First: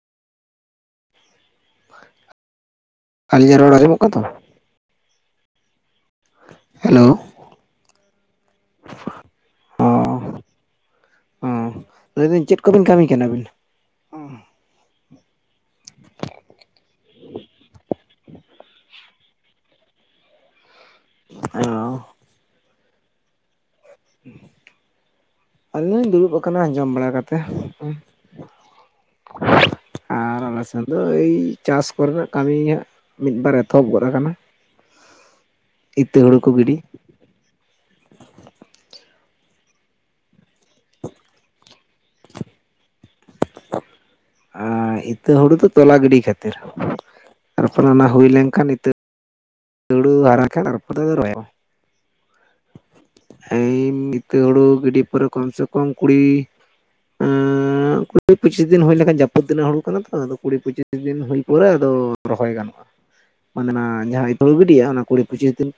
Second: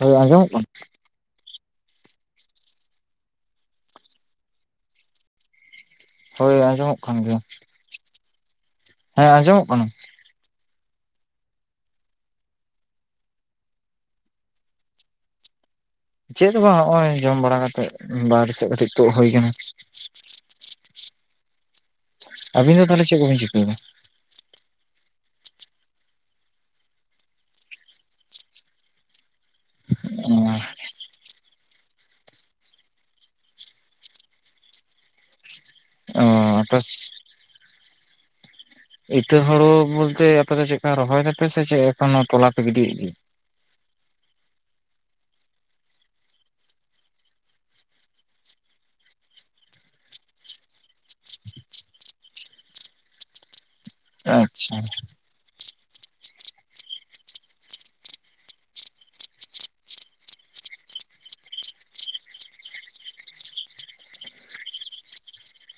ᱦᱚᱭ ᱟᱸᱡᱚᱢᱚᱜ ᱠᱟᱱᱟ? ᱟᱹᱞᱤᱧᱟᱜ ᱨᱚᱲ ᱟᱡᱚᱢᱚᱜ ᱠᱟᱹ ᱛᱚ? ᱦᱳᱭ ᱟᱸᱡᱚᱢᱚᱜ ᱦᱮᱞᱳ ᱠᱟᱱ ᱜᱮᱭᱟ᱾ ᱦᱮᱸ ᱟᱸᱡᱚᱢᱚᱜ ᱚ ᱠᱟᱱᱟ᱾ ᱚ ᱞᱟᱹᱭᱫᱟᱹᱧ ᱪᱮᱫ ᱠᱚᱵᱤᱱ ᱠᱟᱹᱢᱤ ᱠᱟᱱᱟ ᱵᱤᱱ? ᱪᱮᱫ ᱦᱚᱸ ᱵᱟ ᱦᱚᱜ-ᱚᱭ ᱡᱚᱢ ᱵᱟᱲᱟ ᱠᱟᱛᱮᱫ ᱵᱟᱨ ᱥᱮᱫ ᱠᱟᱹᱴᱤᱡ ᱛᱳᱜ ᱦᱩᱭ ᱟᱠᱟᱱᱟ᱾ ᱚᱻ ᱟᱵᱤᱱ ᱫᱚ ᱛᱟᱦᱚᱞᱮ ᱪᱮᱫ ᱠᱚᱵᱤᱱ ᱪᱤᱠᱟᱹᱭᱫᱟ? [unintelligible] ᱟᱞᱤᱧ ᱫᱩᱲᱩᱵ ᱟᱠᱟᱱᱟ ᱟᱸᱡᱚᱢ ᱵᱟᱲᱟ ᱠᱟᱛᱮ᱾ ᱟᱨ ᱟᱞᱮ ᱥᱮᱫ ᱫᱚ ᱮᱭ ᱪᱟᱥ ᱠᱚ ᱨᱮᱱᱟᱜ ᱠᱟᱹᱢᱤ ᱜᱮ ᱦᱟᱸᱜ ᱢᱤᱫᱵᱟᱨ ᱮᱛᱚᱦᱚᱵ ᱜᱚᱫ ᱟᱠᱟᱱᱟ᱾ ᱤᱛᱟᱹ ᱚ ᱦᱩᱲᱩ ᱠᱚ ᱜᱤᱰᱤ᱾ ᱟᱯᱮ ᱤᱛᱟᱹ ᱦᱳᱲᱳ ᱵᱚᱞᱛᱮ ᱟᱯᱮ ᱫᱚ ᱪᱮᱜᱠᱟ ᱨᱚᱦᱚᱭ ᱫᱟᱯᱮ ᱥᱮ ᱪᱮᱜ ᱮᱠᱷᱚᱱ ᱦᱚᱸ ᱛᱚᱞᱟ ᱯᱮ ᱜᱤᱰᱤᱮᱫ ᱜᱮᱭᱟ? ᱟᱸᱻ ᱤᱛᱟᱹ ᱦᱩᱲᱩ ᱫᱚ ᱛᱚᱞᱟ ᱜᱤᱰᱤ ᱠᱷᱟᱹᱛᱤᱨ᱾ ᱛᱟᱨᱯᱚᱨᱮ ᱚᱱᱟ ᱦᱩᱭ ᱞᱮᱱᱠᱷᱟᱱ ᱤᱛᱟᱹ ᱫᱩᱲᱩ ᱦᱟᱨᱟ [unintelligible] ᱦᱮᱢ ᱤᱛᱟᱹ ᱦᱩᱲᱩ ᱟᱪᱪᱷᱟ ᱜᱤᱰᱤ ᱯᱚᱨᱮ ᱠᱚᱢ ᱥᱮ ᱠᱚᱢ ᱠᱩᱲᱤ ᱟᱸᱻ ᱠᱩᱲᱤ ᱯᱩᱪᱤᱥ ᱫᱤᱱ ᱦᱩᱭ ᱞᱮᱱᱠᱷᱟᱱ ᱡᱟᱹᱯᱩᱛᱫ ᱫᱤᱱ ᱟᱜ ᱦᱩᱲᱩ ᱠᱟᱱᱟ ᱛᱚ᱾ ᱟᱫᱚ ᱠᱩᱲᱤ ᱯᱩᱪᱤᱥ ᱫᱤᱱ ᱫᱤᱱ ᱦᱩᱭ ᱯᱚᱨᱮ ᱟᱫᱚ ᱨᱚᱦᱚᱭ ᱜᱟᱱᱚᱜᱟ᱾ ᱢᱟᱫᱱᱟ ᱡᱟᱦᱟᱸᱟᱭ ᱦᱤᱛᱚᱜ ᱜᱤᱰᱤᱭᱟ ᱚᱱᱟ ᱠᱩᱲᱤ ᱯᱩᱪᱤᱥ ᱫᱤᱱ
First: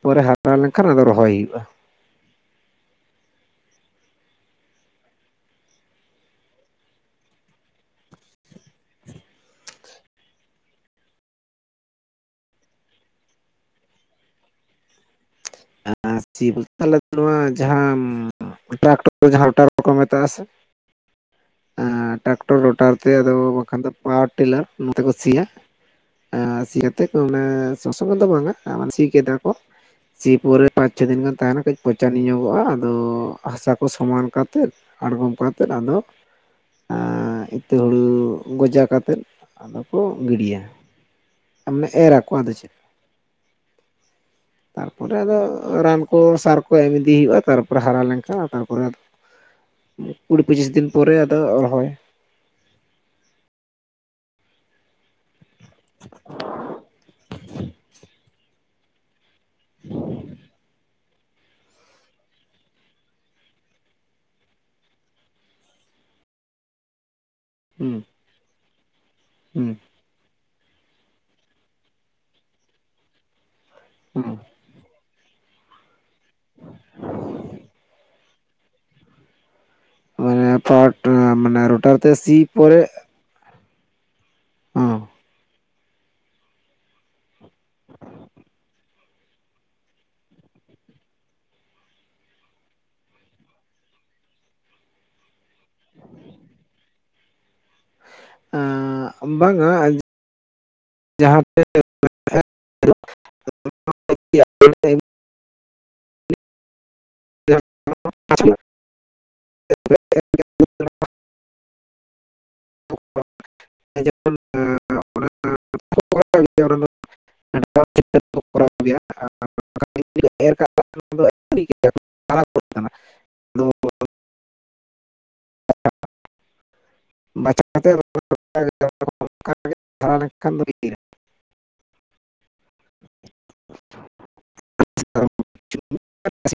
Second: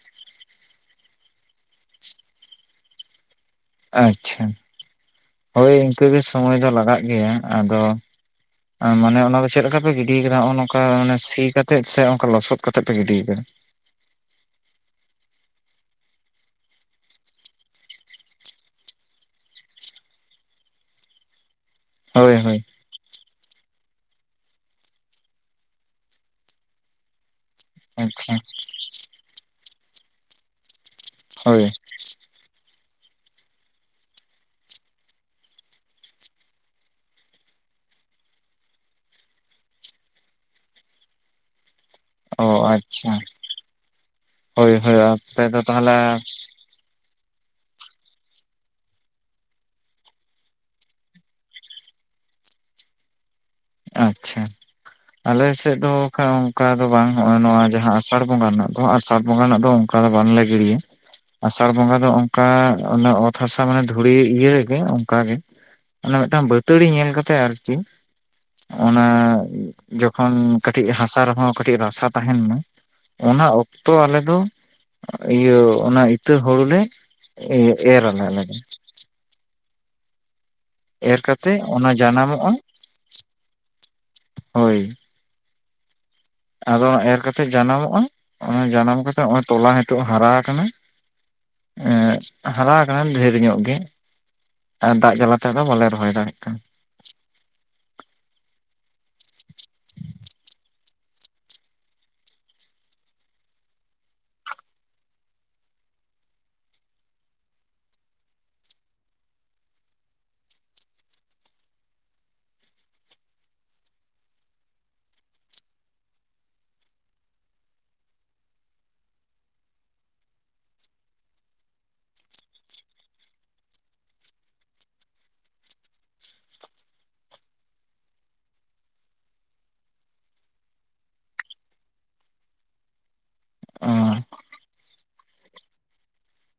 ᱯᱚᱨᱮ ᱦᱟᱨᱟ ᱞᱮᱱ ᱠᱷᱟᱱ ᱟᱫᱚ ᱫᱚ ᱨᱚᱦᱚᱭ ᱦᱩᱭᱩᱜ-ᱟ᱾ ᱟᱪᱪᱷᱟ᱾ ᱦᱳᱭ ᱤᱱᱠᱟᱹ ᱜᱮ ᱥᱚᱢᱚᱭ ᱫᱚ ᱞᱟᱜᱟᱜ ᱜᱮᱭᱟ᱾ ᱟᱫᱚ ᱢᱟᱱᱮ ᱚᱱᱟ ᱫᱚ ᱪᱮᱫ ᱞᱮᱠᱟ ᱯᱮ ᱜᱤᱰᱤ ᱠᱟᱫᱟ ᱱᱚᱜ-ᱚ ᱱᱚᱝᱠᱟ ᱢᱟᱱᱮ ᱥᱤ ᱠᱟᱛᱮᱜ ᱥᱮ ᱚᱱᱠᱟ ᱞᱚᱥᱚᱫ ᱠᱟᱛᱮᱜ ᱯᱮ ᱜᱤᱰᱤ ᱠᱟᱫᱟ᱾ [inaudible] ᱱᱚᱣᱟ ᱡᱟᱦᱟᱸᱢ [inaudible] ᱨᱚᱴᱟᱨ ᱵᱟᱠᱚ ᱢᱮᱛᱟᱜ-ᱟ ᱥᱮ ᱦᱳᱭ ᱴᱨᱟᱠᱴᱚᱨ ᱦᱳᱭ ᱨᱚᱴᱟᱨ᱾ ᱛᱮ ᱟᱫᱚ ᱵᱟᱠᱷᱟᱱ ᱫᱚ ᱯᱟᱣᱟᱨ ᱴᱤᱞᱟᱨ ᱱᱚᱣᱟ ᱛᱮ ᱠᱚ ᱥᱤᱭᱟ᱾ ᱮ ᱥᱤ ᱠᱟᱛᱮᱫ ᱠᱚ ᱢᱟᱱᱮ ᱥᱚᱥᱚᱝ ᱫᱚ ᱟᱪᱪᱷᱟ ᱵᱟᱝᱟ ᱟᱨ ᱥᱤ ᱠᱮᱫᱟ ᱠᱚ᱾ ᱥᱤ ᱯᱳᱨᱮ ᱯᱟᱸᱪ ᱪᱷᱚ ᱫᱤᱱ ᱜᱟᱱ ᱛᱟᱦᱮᱱᱟ ᱦᱳᱭ ᱠᱟᱹᱡ ᱯᱚᱪᱟᱱ ᱧᱚᱜᱚᱜ-ᱟ᱾ ᱟᱫᱚ ᱦᱟᱥᱟ ᱠᱚ ᱥᱚᱢᱟᱱ ᱠᱟᱛᱮᱫ ᱟᱲᱜᱚᱢ ᱠᱚ ᱟᱛᱮᱫ ᱟᱫᱚ ᱟ ᱤᱛᱟᱹ ᱦᱩᱲᱩ ᱜᱚᱡᱟ ᱠᱟᱛᱮᱫ ᱟᱫᱚ ᱠᱚ ᱜᱤᱲᱤᱭᱟ᱾ ᱢᱟᱜᱮ ᱮᱨ ᱟᱠᱚ ᱚ ᱟᱫᱚ ᱪᱮᱫ᱾ ᱟᱪᱪᱷᱟ ᱦᱳᱭ ᱦᱳᱭ ᱛᱟᱨᱯᱚᱨᱮ ᱟᱫᱚ ᱟᱯᱮ ᱫᱚ ᱨᱟᱱ ᱛᱟᱦᱚᱞᱮ ᱠᱚ ᱥᱟᱨ ᱠᱚ ᱮᱢ ᱤᱫᱤ ᱦᱩᱭᱩᱜ-ᱟ᱾ ᱛᱟᱨᱯᱚᱨᱮ ᱦᱟᱨᱟ ᱞᱮᱱᱠᱷᱟᱱ ᱛᱟᱨᱯᱚᱨᱮ ᱟᱫᱚ ᱠᱩᱲᱤ ᱯᱚᱪᱤᱥ ᱫᱤᱱ ᱯᱚᱨᱮ ᱟᱫᱚ ᱨᱚᱦᱚᱭ ᱟᱪᱪᱷᱟ᱾ ᱟᱞᱮ ᱥᱮᱫ ᱫᱚ ᱠᱷᱟᱜ ᱚᱱᱠᱟ ᱫᱚ ᱵᱟᱝ ᱱᱚᱜᱚᱭ ᱱᱚᱣᱟ ᱡᱟᱦᱟᱸ ᱟᱥᱟᱲ ᱵᱚᱸᱜᱟ ᱨᱮᱱᱟᱜ ᱟᱥᱟᱴ ᱵᱚᱸᱜᱟ ᱨᱮᱱᱟᱜ ᱫᱚ ᱚᱱᱠᱟ ᱫᱚ ᱵᱟᱝᱞᱮ ᱜᱤᱲᱤᱭᱟ᱾ ᱟᱥᱟᱲ ᱵᱚᱸᱜᱟ ᱫᱚ ᱚᱱᱠᱟ ᱚᱛ ᱦᱟᱥᱟ ᱢᱟᱱᱮ ᱫᱷᱩᱲᱤ ᱤᱭᱟᱹ ᱨᱮᱜᱮ ᱚᱱᱠᱟ ᱜᱮ᱾ ᱚᱱᱟ ᱢᱤᱫᱴᱟᱝ ᱵᱟᱹᱛᱟᱹᱲᱤ ᱧᱮᱞ ᱠᱟᱛᱮᱜ ᱟᱨᱪᱤ᱾ ᱦᱩᱸ ᱚᱱᱟ ᱦᱩᱸ ᱡᱚᱠᱷᱚᱱ ᱠᱟᱹᱴᱤᱡ ᱦᱟᱥᱟ ᱨᱮᱦᱚᱸ ᱠᱟᱹᱴᱤᱡ ᱨᱟᱥᱟ ᱛᱟᱦᱮᱱ ᱢᱟ᱾ ᱚᱱᱟ ᱚᱠᱛᱚᱼᱼ ᱛᱚ ᱟᱞᱮ ᱦᱩᱸ ᱫᱚᱼᱼ ᱤᱭᱟᱹ ᱚᱱᱟ ᱤᱛᱟᱹ ᱦᱳᱲᱳ ᱞᱮ ᱮᱨᱟᱞᱮ ᱟᱞᱮ ᱫᱚ᱾ ᱢᱟᱱᱮ ᱯᱷᱟᱴ ᱮᱨ ᱠᱟᱛᱮ ᱢᱟᱱᱮ ᱚᱱᱟ ᱨᱳᱴᱟᱨ ᱛᱮ ᱥᱤ ᱡᱟᱱᱟᱢᱚᱜᱼᱟ ᱯᱚᱨᱮ ᱦᱳᱭ᱾ ᱦᱚᱸ ᱟᱫᱚ ᱮᱨ ᱠᱟᱛᱮᱜ ᱡᱟᱱᱟᱢᱚᱜᱼᱟ᱾ ᱚᱱᱟ ᱡᱟᱱᱟᱢ ᱠᱟᱛᱮᱜ ᱚᱱᱮ ᱴᱚᱞᱟ ᱱᱤᱛᱚᱜ ᱦᱟᱨᱟ ᱠᱟᱱᱟ᱾ ᱮᱸᱫ ᱦᱟᱨᱟ ᱠᱟᱱᱟ ᱰᱷᱮᱨ ᱧᱚᱜ ᱜᱮ ᱟᱨ ᱫᱟᱜ ᱡᱟᱞᱟ ᱛᱮᱫᱚ ᱵᱟᱞᱮ ᱨᱚᱦᱚᱭ ᱫᱟᱲᱮᱜ ᱠᱟᱱᱟ᱾ ᱮᱜ ᱵᱟᱝᱟ ᱟᱡᱼᱼ ᱡᱟᱦᱟᱸ ᱯᱮ ᱛᱮ [inaudible] [inaudible] ᱡᱮᱢᱚᱱ [inaudible] [inaudible] ᱠᱚᱨᱟᱣ ᱜᱮᱭᱟ᱾ ᱞᱮ ᱮᱨ ᱠᱟᱜ [unintelligible] ᱴᱷᱤᱠ ᱜᱮ [inaudible] ᱵᱟᱪᱷᱟᱣ ᱠᱟᱛᱮ ᱫᱟ ᱞᱮᱠᱷᱟᱱ ᱫᱚ [unintelligible] ᱚ [inaudible]